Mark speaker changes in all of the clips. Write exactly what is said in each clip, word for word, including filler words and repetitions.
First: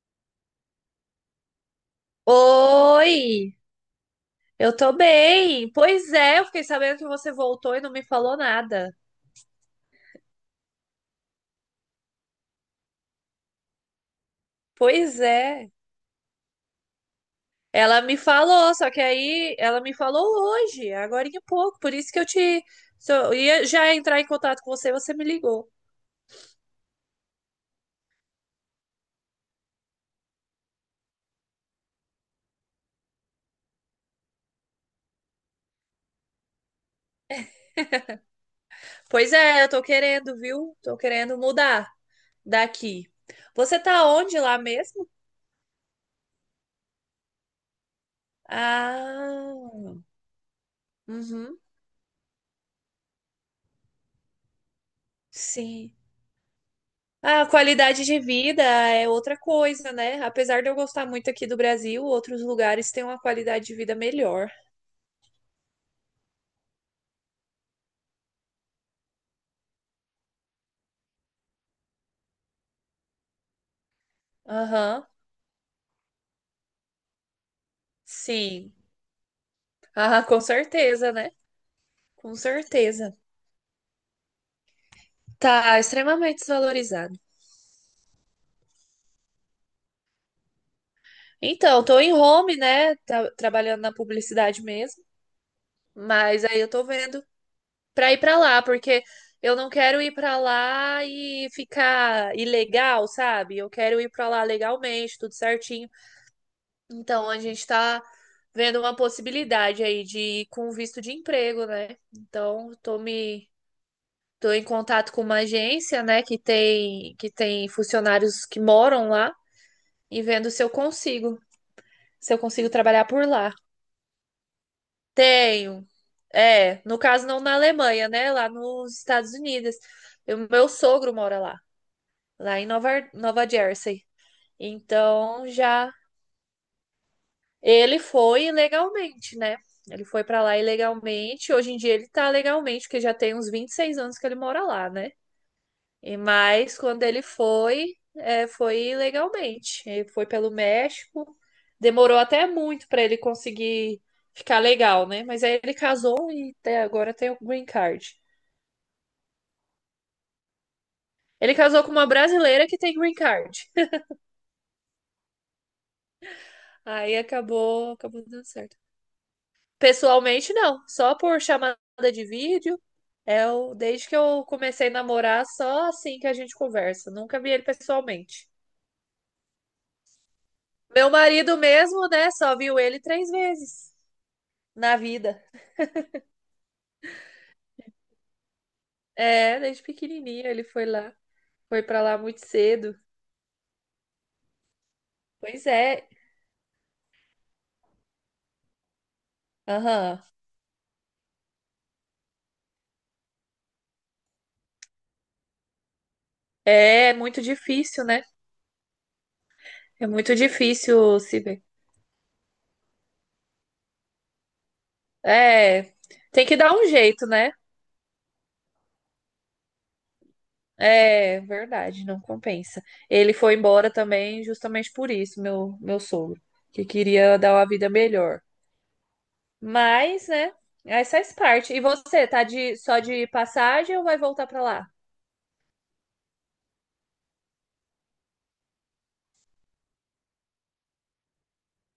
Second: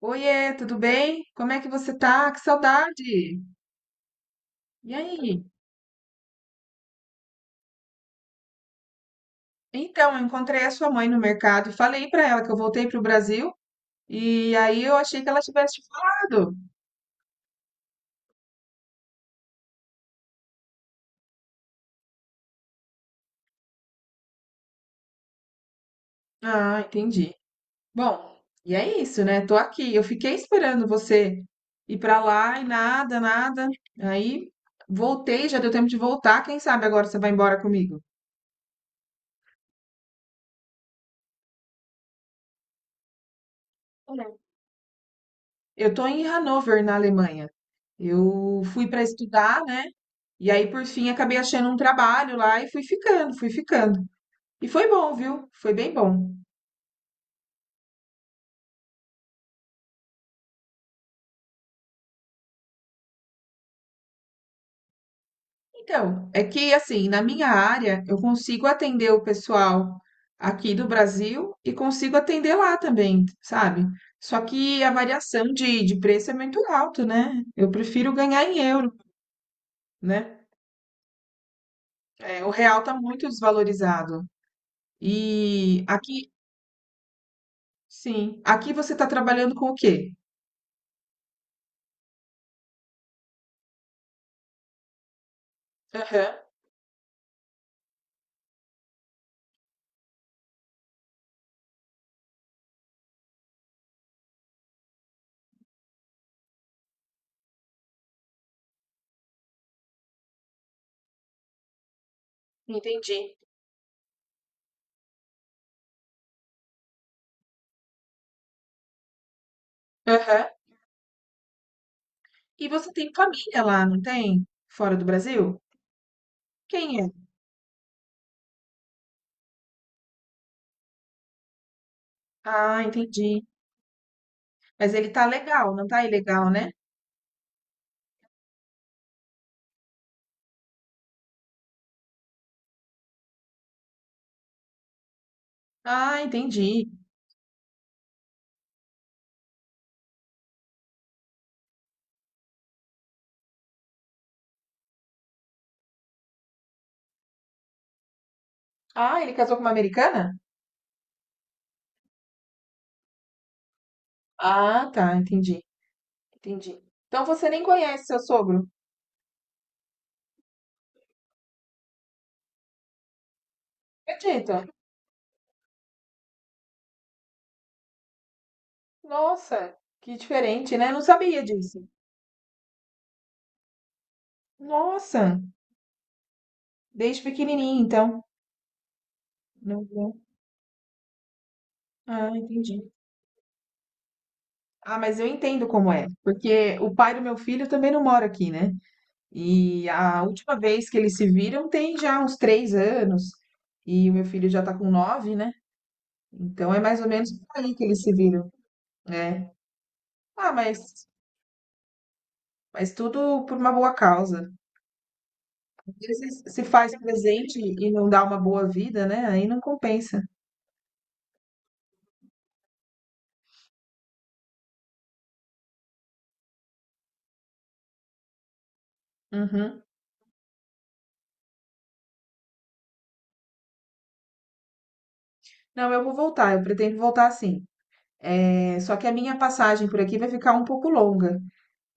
Speaker 1: Oiê, tudo bem? Como é que você tá? Que saudade!
Speaker 2: Oi, eu
Speaker 1: E
Speaker 2: tô
Speaker 1: aí?
Speaker 2: bem. Pois é, eu fiquei sabendo que você voltou e não me falou nada.
Speaker 1: Então, eu encontrei a sua mãe no mercado e falei pra ela que eu voltei pro Brasil e aí eu
Speaker 2: Pois
Speaker 1: achei que ela
Speaker 2: é,
Speaker 1: tivesse te falado.
Speaker 2: ela me falou, só que aí ela me falou hoje, agora em pouco, por isso que eu te so- eu ia já entrar em contato com você, você me ligou.
Speaker 1: Ah, entendi. Bom, e é isso, né? Tô aqui. Eu fiquei esperando você ir pra lá e nada, nada. Aí voltei, já deu tempo de voltar. Quem sabe agora você vai embora comigo?
Speaker 2: Pois é, eu tô querendo, viu? Tô querendo mudar daqui. Você tá
Speaker 1: É.
Speaker 2: onde lá mesmo?
Speaker 1: Eu tô em Hannover, na Alemanha. Eu fui pra estudar, né?
Speaker 2: Ah,
Speaker 1: E aí, por fim, acabei
Speaker 2: uhum,
Speaker 1: achando um trabalho lá e fui ficando, fui ficando. E foi bom, viu? Foi bem
Speaker 2: sim.
Speaker 1: bom.
Speaker 2: A qualidade de vida é outra coisa, né? Apesar de eu gostar muito aqui do Brasil, outros lugares têm uma qualidade de vida melhor.
Speaker 1: Então, é que assim, na minha área, eu consigo atender o pessoal aqui do Brasil e consigo atender lá também, sabe? Só que a
Speaker 2: Aham,
Speaker 1: variação de, de preço é muito alto, né? Eu prefiro ganhar em
Speaker 2: sim.
Speaker 1: euro,
Speaker 2: Ah, com
Speaker 1: né?
Speaker 2: certeza, né? Com
Speaker 1: É, o real tá
Speaker 2: certeza.
Speaker 1: muito desvalorizado.
Speaker 2: Tá
Speaker 1: E aqui,
Speaker 2: extremamente desvalorizado.
Speaker 1: sim, aqui você tá trabalhando com o quê?
Speaker 2: Então, tô em home, né? Tá- trabalhando na publicidade mesmo,
Speaker 1: Aham,
Speaker 2: mas aí eu tô vendo pra ir pra lá, porque eu não quero ir pra lá e ficar ilegal, sabe? Eu quero ir pra lá legalmente, tudo certinho. Então, a gente está vendo uma possibilidade aí de ir com visto de emprego, né? Então, tô
Speaker 1: entendi.
Speaker 2: me tô em contato com uma agência, né, que tem que tem funcionários que moram lá e
Speaker 1: Aham.
Speaker 2: vendo se eu consigo, se eu
Speaker 1: E
Speaker 2: consigo
Speaker 1: você
Speaker 2: trabalhar
Speaker 1: tem
Speaker 2: por lá.
Speaker 1: família lá, não tem? Fora do Brasil?
Speaker 2: Tenho. É, no
Speaker 1: Quem é?
Speaker 2: caso não na Alemanha, né, lá nos Estados Unidos. O meu sogro mora lá, lá em
Speaker 1: Ah,
Speaker 2: Nova
Speaker 1: entendi.
Speaker 2: Nova Jersey.
Speaker 1: Mas ele tá
Speaker 2: Então,
Speaker 1: legal, não
Speaker 2: já
Speaker 1: tá ilegal, né?
Speaker 2: Ele foi ilegalmente, né? Ele foi pra lá ilegalmente. Hoje em dia ele tá legalmente, porque já tem uns vinte e seis anos que ele mora lá, né? E
Speaker 1: Ah,
Speaker 2: mas
Speaker 1: entendi.
Speaker 2: quando ele foi, é, foi ilegalmente. Ele foi pelo México. Demorou até muito pra ele conseguir ficar legal, né? Mas aí ele casou e até agora tem o green card.
Speaker 1: Ah, ele casou com uma americana?
Speaker 2: Ele casou com uma brasileira que tem green card.
Speaker 1: Ah, tá, entendi. Entendi.
Speaker 2: Aí
Speaker 1: Então você nem
Speaker 2: acabou,
Speaker 1: conhece seu
Speaker 2: acabou dando
Speaker 1: sogro?
Speaker 2: certo. Pessoalmente, não. Só por chamada de vídeo. É o... Desde que eu
Speaker 1: Acredita?
Speaker 2: comecei a namorar, só assim que a gente conversa. Nunca vi ele pessoalmente.
Speaker 1: Nossa, que diferente, né? Não
Speaker 2: Meu
Speaker 1: sabia
Speaker 2: marido
Speaker 1: disso.
Speaker 2: mesmo, né? Só viu ele três vezes na
Speaker 1: Nossa,
Speaker 2: vida.
Speaker 1: desde pequenininho, então.
Speaker 2: É, desde
Speaker 1: Não, não.
Speaker 2: pequenininho ele foi lá. Foi pra lá
Speaker 1: Ah,
Speaker 2: muito
Speaker 1: entendi.
Speaker 2: cedo.
Speaker 1: Ah, mas eu entendo
Speaker 2: Pois
Speaker 1: como é,
Speaker 2: é.
Speaker 1: porque o pai do meu filho também não mora aqui, né? E
Speaker 2: Aham.
Speaker 1: a última vez que eles se viram tem já uns três anos. E o meu filho já tá com nove, né? Então é mais ou
Speaker 2: É é
Speaker 1: menos
Speaker 2: muito
Speaker 1: por aí que eles
Speaker 2: difícil,
Speaker 1: se
Speaker 2: né?
Speaker 1: viram, né?
Speaker 2: É muito
Speaker 1: Ah, mas,
Speaker 2: difícil se ver.
Speaker 1: mas tudo por uma boa causa.
Speaker 2: É.
Speaker 1: Às vezes
Speaker 2: Tem que
Speaker 1: se
Speaker 2: dar um
Speaker 1: faz
Speaker 2: jeito, né?
Speaker 1: presente e não dá uma boa vida, né? Aí não compensa.
Speaker 2: É verdade, não compensa. Ele foi embora também justamente por isso, meu, meu sogro, que queria dar uma vida melhor.
Speaker 1: Uhum.
Speaker 2: Mas, né, essa faz parte. E você, tá de, só de passagem ou vai voltar pra lá?
Speaker 1: Não, eu vou voltar, eu pretendo voltar sim. É, só que a minha passagem por aqui vai ficar um pouco longa.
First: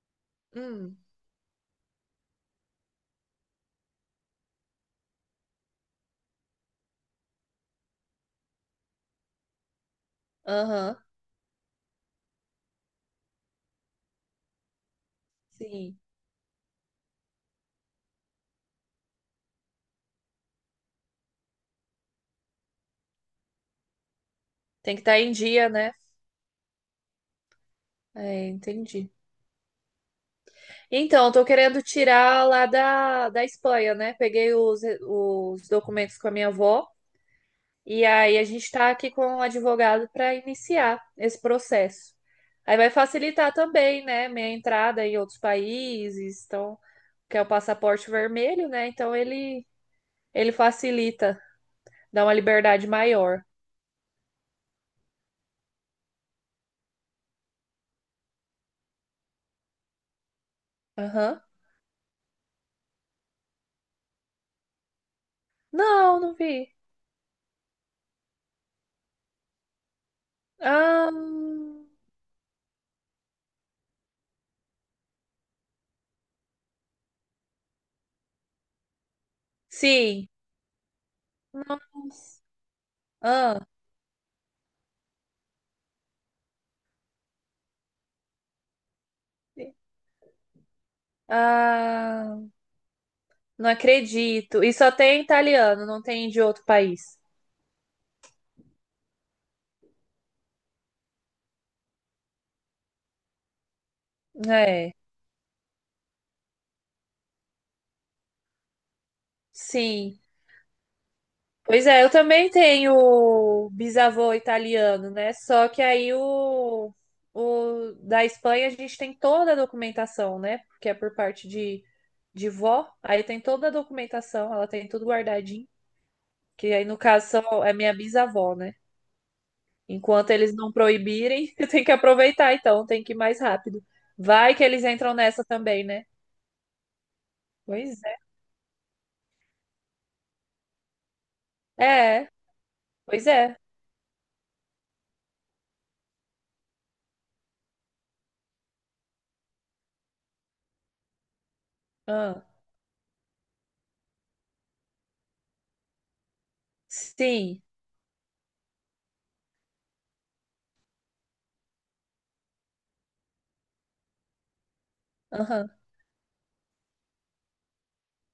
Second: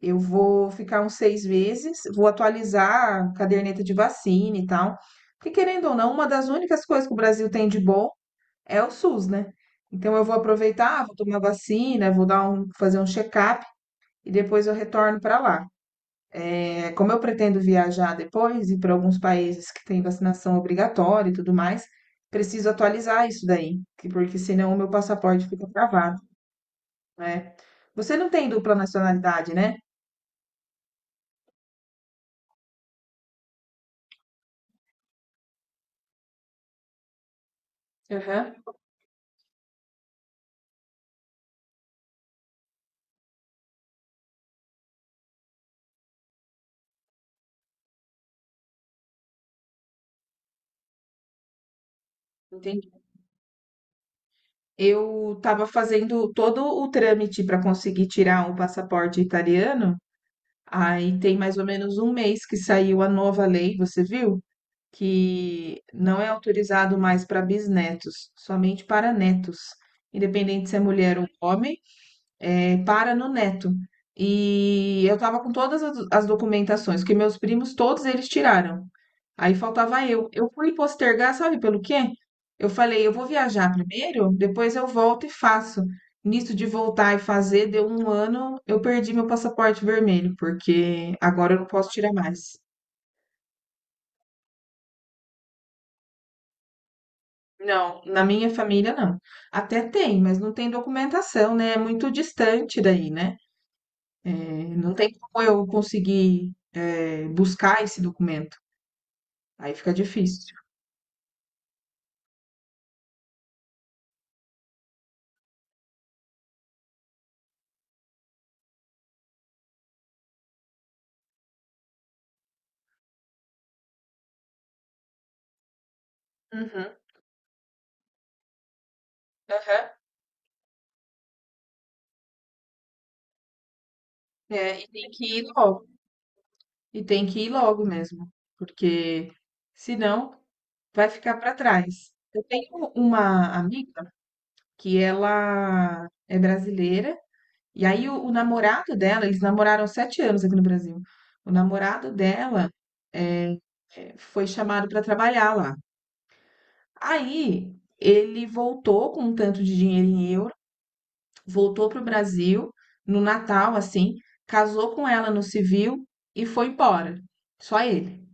Speaker 1: Eu vou
Speaker 2: Hum,
Speaker 1: ficar uns seis meses, vou atualizar a caderneta de vacina e tal. Porque, querendo ou não, uma das únicas coisas que o Brasil tem de bom é o S U S, né? Então, eu vou
Speaker 2: aham,
Speaker 1: aproveitar, vou tomar vacina, vou dar um, fazer um check-up e depois eu retorno para lá.
Speaker 2: sim.
Speaker 1: É, como eu pretendo viajar depois e para alguns países que têm vacinação obrigatória e tudo mais, preciso atualizar isso daí, que- porque senão o meu
Speaker 2: Tem que estar em
Speaker 1: passaporte fica
Speaker 2: dia, né?
Speaker 1: travado, né? Você não
Speaker 2: É,
Speaker 1: tem dupla
Speaker 2: entendi.
Speaker 1: nacionalidade, né?
Speaker 2: Então, eu tô querendo tirar lá da, da Espanha, né? Peguei os, os documentos com a minha avó. E aí a
Speaker 1: Aham.
Speaker 2: gente está aqui com um advogado para iniciar esse processo. Aí vai facilitar também, né, minha entrada em outros países, então, que é o passaporte vermelho, né? Então ele ele facilita, dá uma liberdade maior.
Speaker 1: Eu estava fazendo todo o trâmite para conseguir tirar o passaporte italiano. Aí tem
Speaker 2: Aham.
Speaker 1: mais ou menos um mês que saiu a nova lei, você viu? Que
Speaker 2: Não,
Speaker 1: não é
Speaker 2: não vi.
Speaker 1: autorizado mais para bisnetos, somente para netos, independente se é
Speaker 2: Ah,
Speaker 1: mulher ou homem é, para no Neto. E eu tava com todas as as documentações, que meus primos, todos eles tiraram. Aí faltava
Speaker 2: sim.
Speaker 1: eu. Eu fui postergar, sabe pelo quê? Eu falei, eu vou
Speaker 2: Ah,
Speaker 1: viajar primeiro, depois eu volto e faço. Nisso de voltar e fazer, deu um ano, eu perdi meu passaporte vermelho, porque agora eu não posso tirar
Speaker 2: ah,
Speaker 1: mais.
Speaker 2: não acredito. E só tem italiano, não tem de outro país.
Speaker 1: Não, na minha família não. Até tem, mas não tem documentação, né? É muito distante daí, né? É,
Speaker 2: É,
Speaker 1: não tem como eu conseguir, eh, buscar esse documento. Aí fica
Speaker 2: sim.
Speaker 1: difícil.
Speaker 2: Pois é, eu também tenho bisavô italiano, né? Só que aí o, o da Espanha a gente tem toda a documentação, né? Porque é por parte de, de vó, aí tem toda a documentação, ela tem tudo guardadinho. Que aí,
Speaker 1: Uhum,
Speaker 2: no caso, são, é minha bisavó, né?
Speaker 1: aham.
Speaker 2: Enquanto eles não proibirem, tem que aproveitar, então, tem que ir mais rápido. Vai que
Speaker 1: É,
Speaker 2: eles
Speaker 1: e tem
Speaker 2: entram
Speaker 1: que
Speaker 2: nessa
Speaker 1: ir
Speaker 2: também,
Speaker 1: logo.
Speaker 2: né?
Speaker 1: E tem que ir logo
Speaker 2: Pois é.
Speaker 1: mesmo, porque senão vai ficar para trás.
Speaker 2: É,
Speaker 1: Eu tenho
Speaker 2: pois
Speaker 1: uma
Speaker 2: é.
Speaker 1: amiga que ela é brasileira, e aí o, o namorado dela, eles namoraram sete anos aqui no Brasil. O namorado
Speaker 2: Ah,
Speaker 1: dela eh, eh, foi chamado para trabalhar lá.
Speaker 2: sim.
Speaker 1: Aí ele voltou com um tanto de dinheiro em euro, voltou para o Brasil no Natal, assim, casou com ela no
Speaker 2: Aham.
Speaker 1: civil e foi embora. Só ele.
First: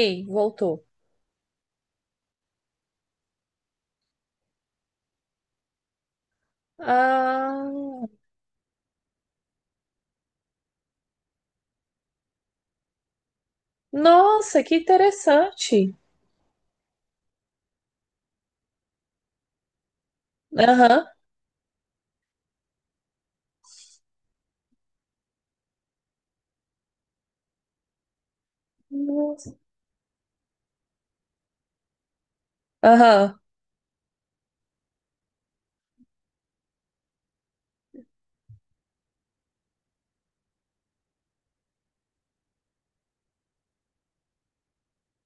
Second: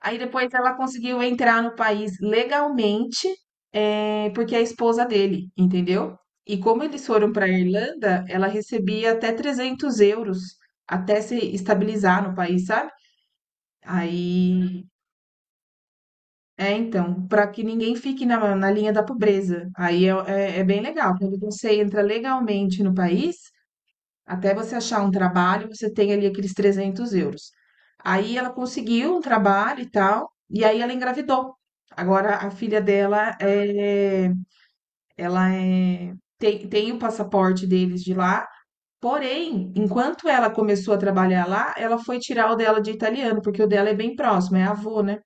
Speaker 1: Aí depois ela
Speaker 2: voltou.
Speaker 1: conseguiu entrar no país legalmente, eh, porque é a esposa dele, entendeu? E como eles foram para a
Speaker 2: Ah,
Speaker 1: Irlanda, ela recebia até trezentos euros até se estabilizar no país, sabe?
Speaker 2: nossa, que
Speaker 1: Aí
Speaker 2: interessante.
Speaker 1: é, então, para que ninguém fique na, na linha da pobreza. Aí é, é- é bem
Speaker 2: Aham.
Speaker 1: legal. Quando você entra legalmente no país, até você achar um trabalho, você tem ali aqueles trezentos euros. Aí ela conseguiu um
Speaker 2: Nossa.
Speaker 1: trabalho e tal, e aí ela engravidou. Agora a filha dela
Speaker 2: Aham.
Speaker 1: é, ela é, tem, tem o passaporte deles de lá. Porém, enquanto ela começou a trabalhar lá, ela foi tirar o dela de italiano, porque o dela é bem próximo, é avô, né?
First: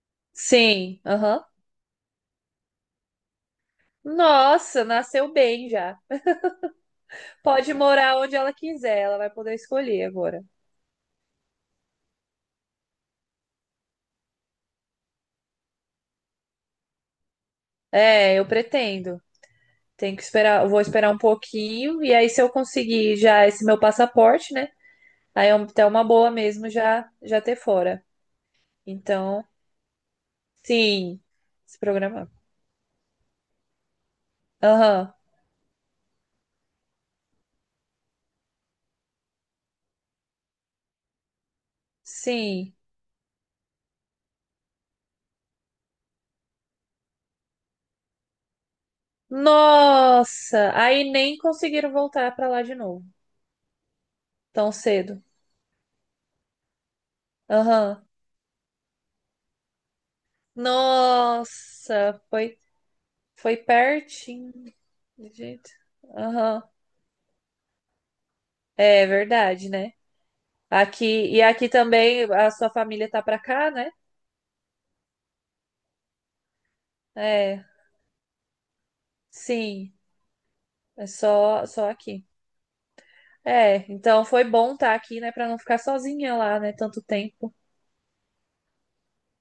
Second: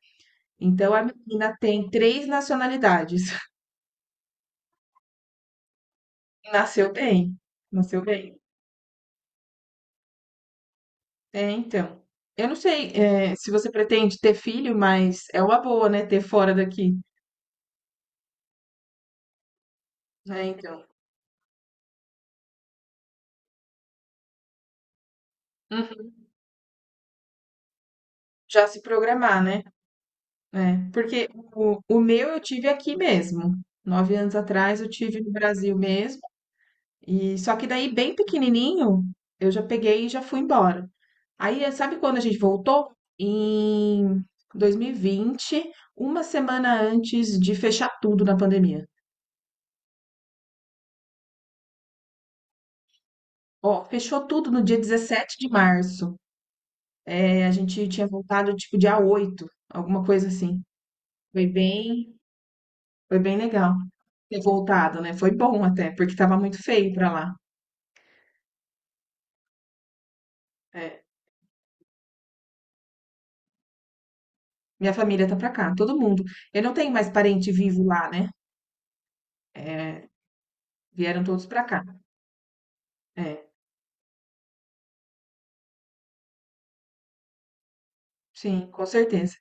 Speaker 1: Então
Speaker 2: Sim,
Speaker 1: a
Speaker 2: aham.
Speaker 1: menina tem três nacionalidades.
Speaker 2: Nossa, nasceu bem já.
Speaker 1: Nasceu bem,
Speaker 2: Pode
Speaker 1: nasceu
Speaker 2: morar
Speaker 1: bem.
Speaker 2: onde ela quiser, ela vai poder escolher agora.
Speaker 1: É, então. Eu não sei, eh, se você pretende ter filho, mas é uma boa, né, ter fora daqui.
Speaker 2: É, eu pretendo. Tenho que
Speaker 1: É,
Speaker 2: esperar, eu vou
Speaker 1: então.
Speaker 2: esperar um pouquinho e aí se eu conseguir já esse meu passaporte, né? Aí é um- até uma
Speaker 1: Uhum.
Speaker 2: boa mesmo já já ter fora.
Speaker 1: Já se programar,
Speaker 2: Então,
Speaker 1: né? É,
Speaker 2: sim,
Speaker 1: porque
Speaker 2: se
Speaker 1: o o
Speaker 2: programar.
Speaker 1: meu eu tive aqui mesmo. Nove anos atrás eu
Speaker 2: Aham.
Speaker 1: tive no Brasil mesmo. E só que daí, bem pequenininho, eu já peguei e já fui embora. Aí, eh, sabe quando a gente
Speaker 2: Sim.
Speaker 1: voltou? Em dois mil e vinte, uma semana antes de fechar tudo na pandemia.
Speaker 2: Nossa! Aí nem conseguiram voltar pra lá de novo,
Speaker 1: Ó, fechou tudo no
Speaker 2: tão
Speaker 1: dia
Speaker 2: cedo.
Speaker 1: dezessete de março. Eh, a gente tinha
Speaker 2: Aham.
Speaker 1: voltado tipo dia oito, alguma coisa assim. Foi bem,
Speaker 2: Nossa! Foi,
Speaker 1: foi bem
Speaker 2: foi
Speaker 1: legal ter
Speaker 2: pertinho.
Speaker 1: voltado, né? Foi bom
Speaker 2: Gente.
Speaker 1: até, porque tava muito
Speaker 2: Aham.
Speaker 1: feio pra lá.
Speaker 2: É verdade, né?
Speaker 1: É.
Speaker 2: Aqui, e aqui também a sua família tá pra cá, né?
Speaker 1: Minha família tá pra cá, todo mundo. Eu não tenho mais parente
Speaker 2: É,
Speaker 1: vivo lá, né?
Speaker 2: sim.
Speaker 1: É,
Speaker 2: É
Speaker 1: vieram todos pra
Speaker 2: só,
Speaker 1: cá.
Speaker 2: só aqui.
Speaker 1: É,
Speaker 2: É, então foi bom estar aqui, né, pra não ficar sozinha lá, né, tanto tempo.
Speaker 1: sim, com certeza.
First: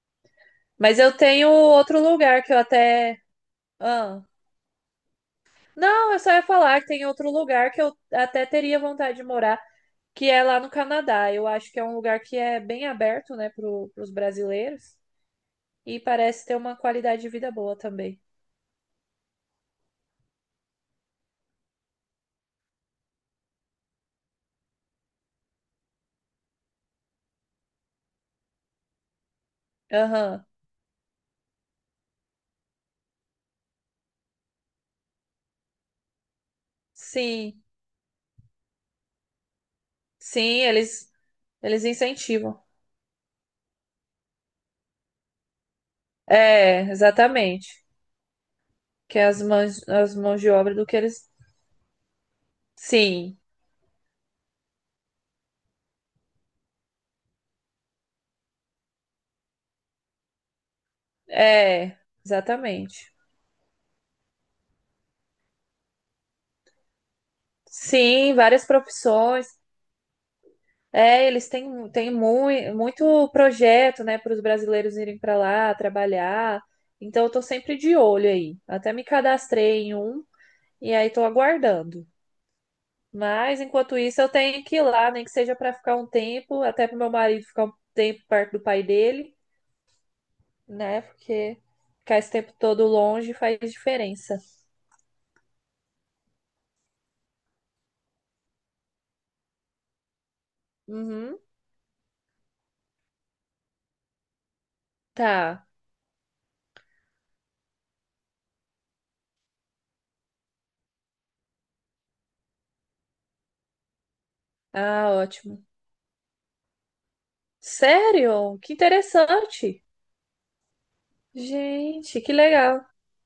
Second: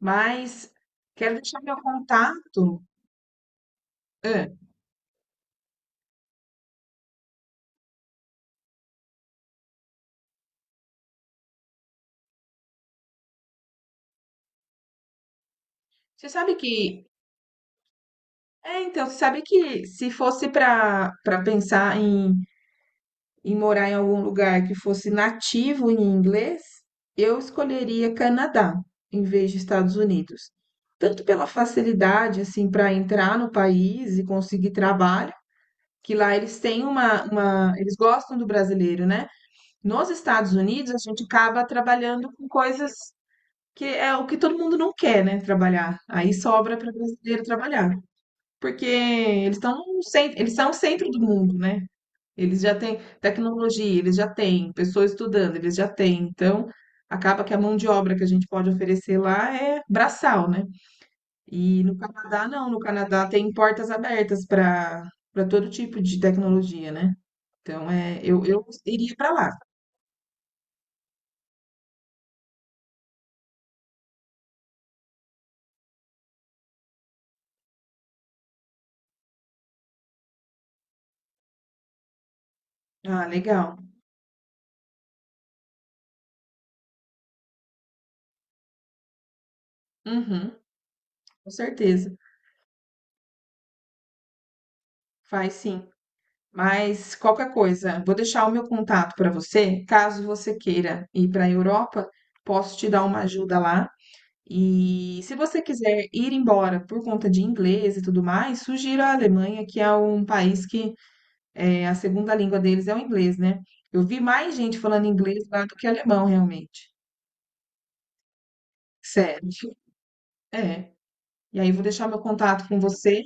Speaker 1: Mas
Speaker 2: Mas eu
Speaker 1: quero
Speaker 2: tenho
Speaker 1: deixar meu
Speaker 2: outro lugar que eu
Speaker 1: contato.
Speaker 2: até. Ah,
Speaker 1: Hã,
Speaker 2: não, eu só ia falar que tem outro lugar que eu até teria vontade de morar, que é lá no Canadá. Eu acho que é um lugar que é bem aberto, né, pro, pros brasileiros e
Speaker 1: você
Speaker 2: parece
Speaker 1: sabe
Speaker 2: ter uma
Speaker 1: que.
Speaker 2: qualidade de vida boa também.
Speaker 1: É, então, você sabe que se fosse para para pensar em, em morar em algum lugar que fosse nativo em inglês, eu escolheria Canadá em vez de Estados
Speaker 2: Aham.
Speaker 1: Unidos. Tanto pela facilidade, assim, para entrar no país e conseguir trabalho, que lá eles têm uma,
Speaker 2: Sim.
Speaker 1: uma. Eles gostam do brasileiro, né? Nos Estados
Speaker 2: Sim,
Speaker 1: Unidos, a
Speaker 2: eles
Speaker 1: gente acaba
Speaker 2: eles
Speaker 1: trabalhando com
Speaker 2: incentivam.
Speaker 1: coisas que é o que todo mundo não quer, né? Trabalhar. Aí sobra
Speaker 2: É,
Speaker 1: para brasileiro
Speaker 2: exatamente.
Speaker 1: trabalhar. Porque
Speaker 2: Que as
Speaker 1: eles
Speaker 2: mãos
Speaker 1: estão
Speaker 2: as mãos
Speaker 1: sempre,
Speaker 2: de
Speaker 1: eles são o
Speaker 2: obra do que
Speaker 1: centro do
Speaker 2: eles.
Speaker 1: mundo, né? Eles já têm
Speaker 2: Sim.
Speaker 1: tecnologia, eles já têm pessoas estudando, eles já têm. Então, acaba que a mão de obra que a gente pode oferecer lá é braçal, né? E
Speaker 2: É,
Speaker 1: no Canadá, não. No
Speaker 2: exatamente.
Speaker 1: Canadá tem portas abertas para para todo tipo de tecnologia, né? Então, é,
Speaker 2: Sim,
Speaker 1: eu, eu
Speaker 2: várias
Speaker 1: iria para
Speaker 2: profissões.
Speaker 1: lá.
Speaker 2: É, eles têm, têm mui- muito projeto, né, para os brasileiros irem para lá trabalhar. Então, eu tô sempre de olho aí. Até me cadastrei em um e aí tô aguardando.
Speaker 1: Ah,
Speaker 2: Mas,
Speaker 1: legal.
Speaker 2: enquanto isso, eu tenho que ir lá, nem que seja para ficar um tempo, até para meu marido ficar um tempo perto do pai dele,
Speaker 1: Uhum,
Speaker 2: né?
Speaker 1: com
Speaker 2: Porque
Speaker 1: certeza.
Speaker 2: ficar esse tempo todo longe faz diferença.
Speaker 1: Faz sim. Mas qualquer coisa, vou deixar o meu contato para você, caso você queira ir
Speaker 2: Uhum,
Speaker 1: para a Europa, posso te dar uma ajuda lá. E se você
Speaker 2: tá.
Speaker 1: quiser ir embora por conta de inglês e tudo mais, sugiro a Alemanha, que é um país que é, a segunda língua deles é o inglês, né? Eu vi mais gente falando
Speaker 2: Ah,
Speaker 1: inglês lá
Speaker 2: ótimo.
Speaker 1: do que alemão, realmente.
Speaker 2: Sério? Que
Speaker 1: Sério.
Speaker 2: interessante.
Speaker 1: É. E aí vou deixar meu
Speaker 2: Gente, que
Speaker 1: contato com
Speaker 2: legal.
Speaker 1: você.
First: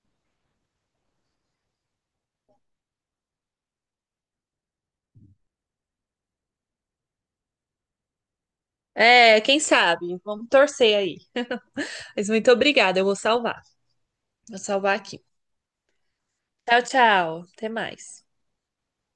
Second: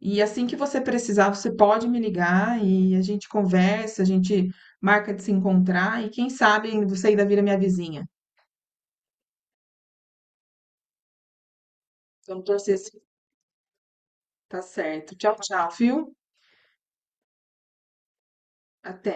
Speaker 1: E assim que você precisar, você pode me ligar e a gente conversa, a gente marca de se encontrar e quem sabe você ainda vira minha vizinha.
Speaker 2: É, quem sabe? Vamos torcer aí. Mas
Speaker 1: Vamos
Speaker 2: muito
Speaker 1: torcer
Speaker 2: obrigada,
Speaker 1: se
Speaker 2: eu vou salvar. Vou
Speaker 1: tá
Speaker 2: salvar
Speaker 1: certo.
Speaker 2: aqui.
Speaker 1: Tchau, tchau, viu?
Speaker 2: Tchau, tchau. Até mais.
Speaker 1: Até.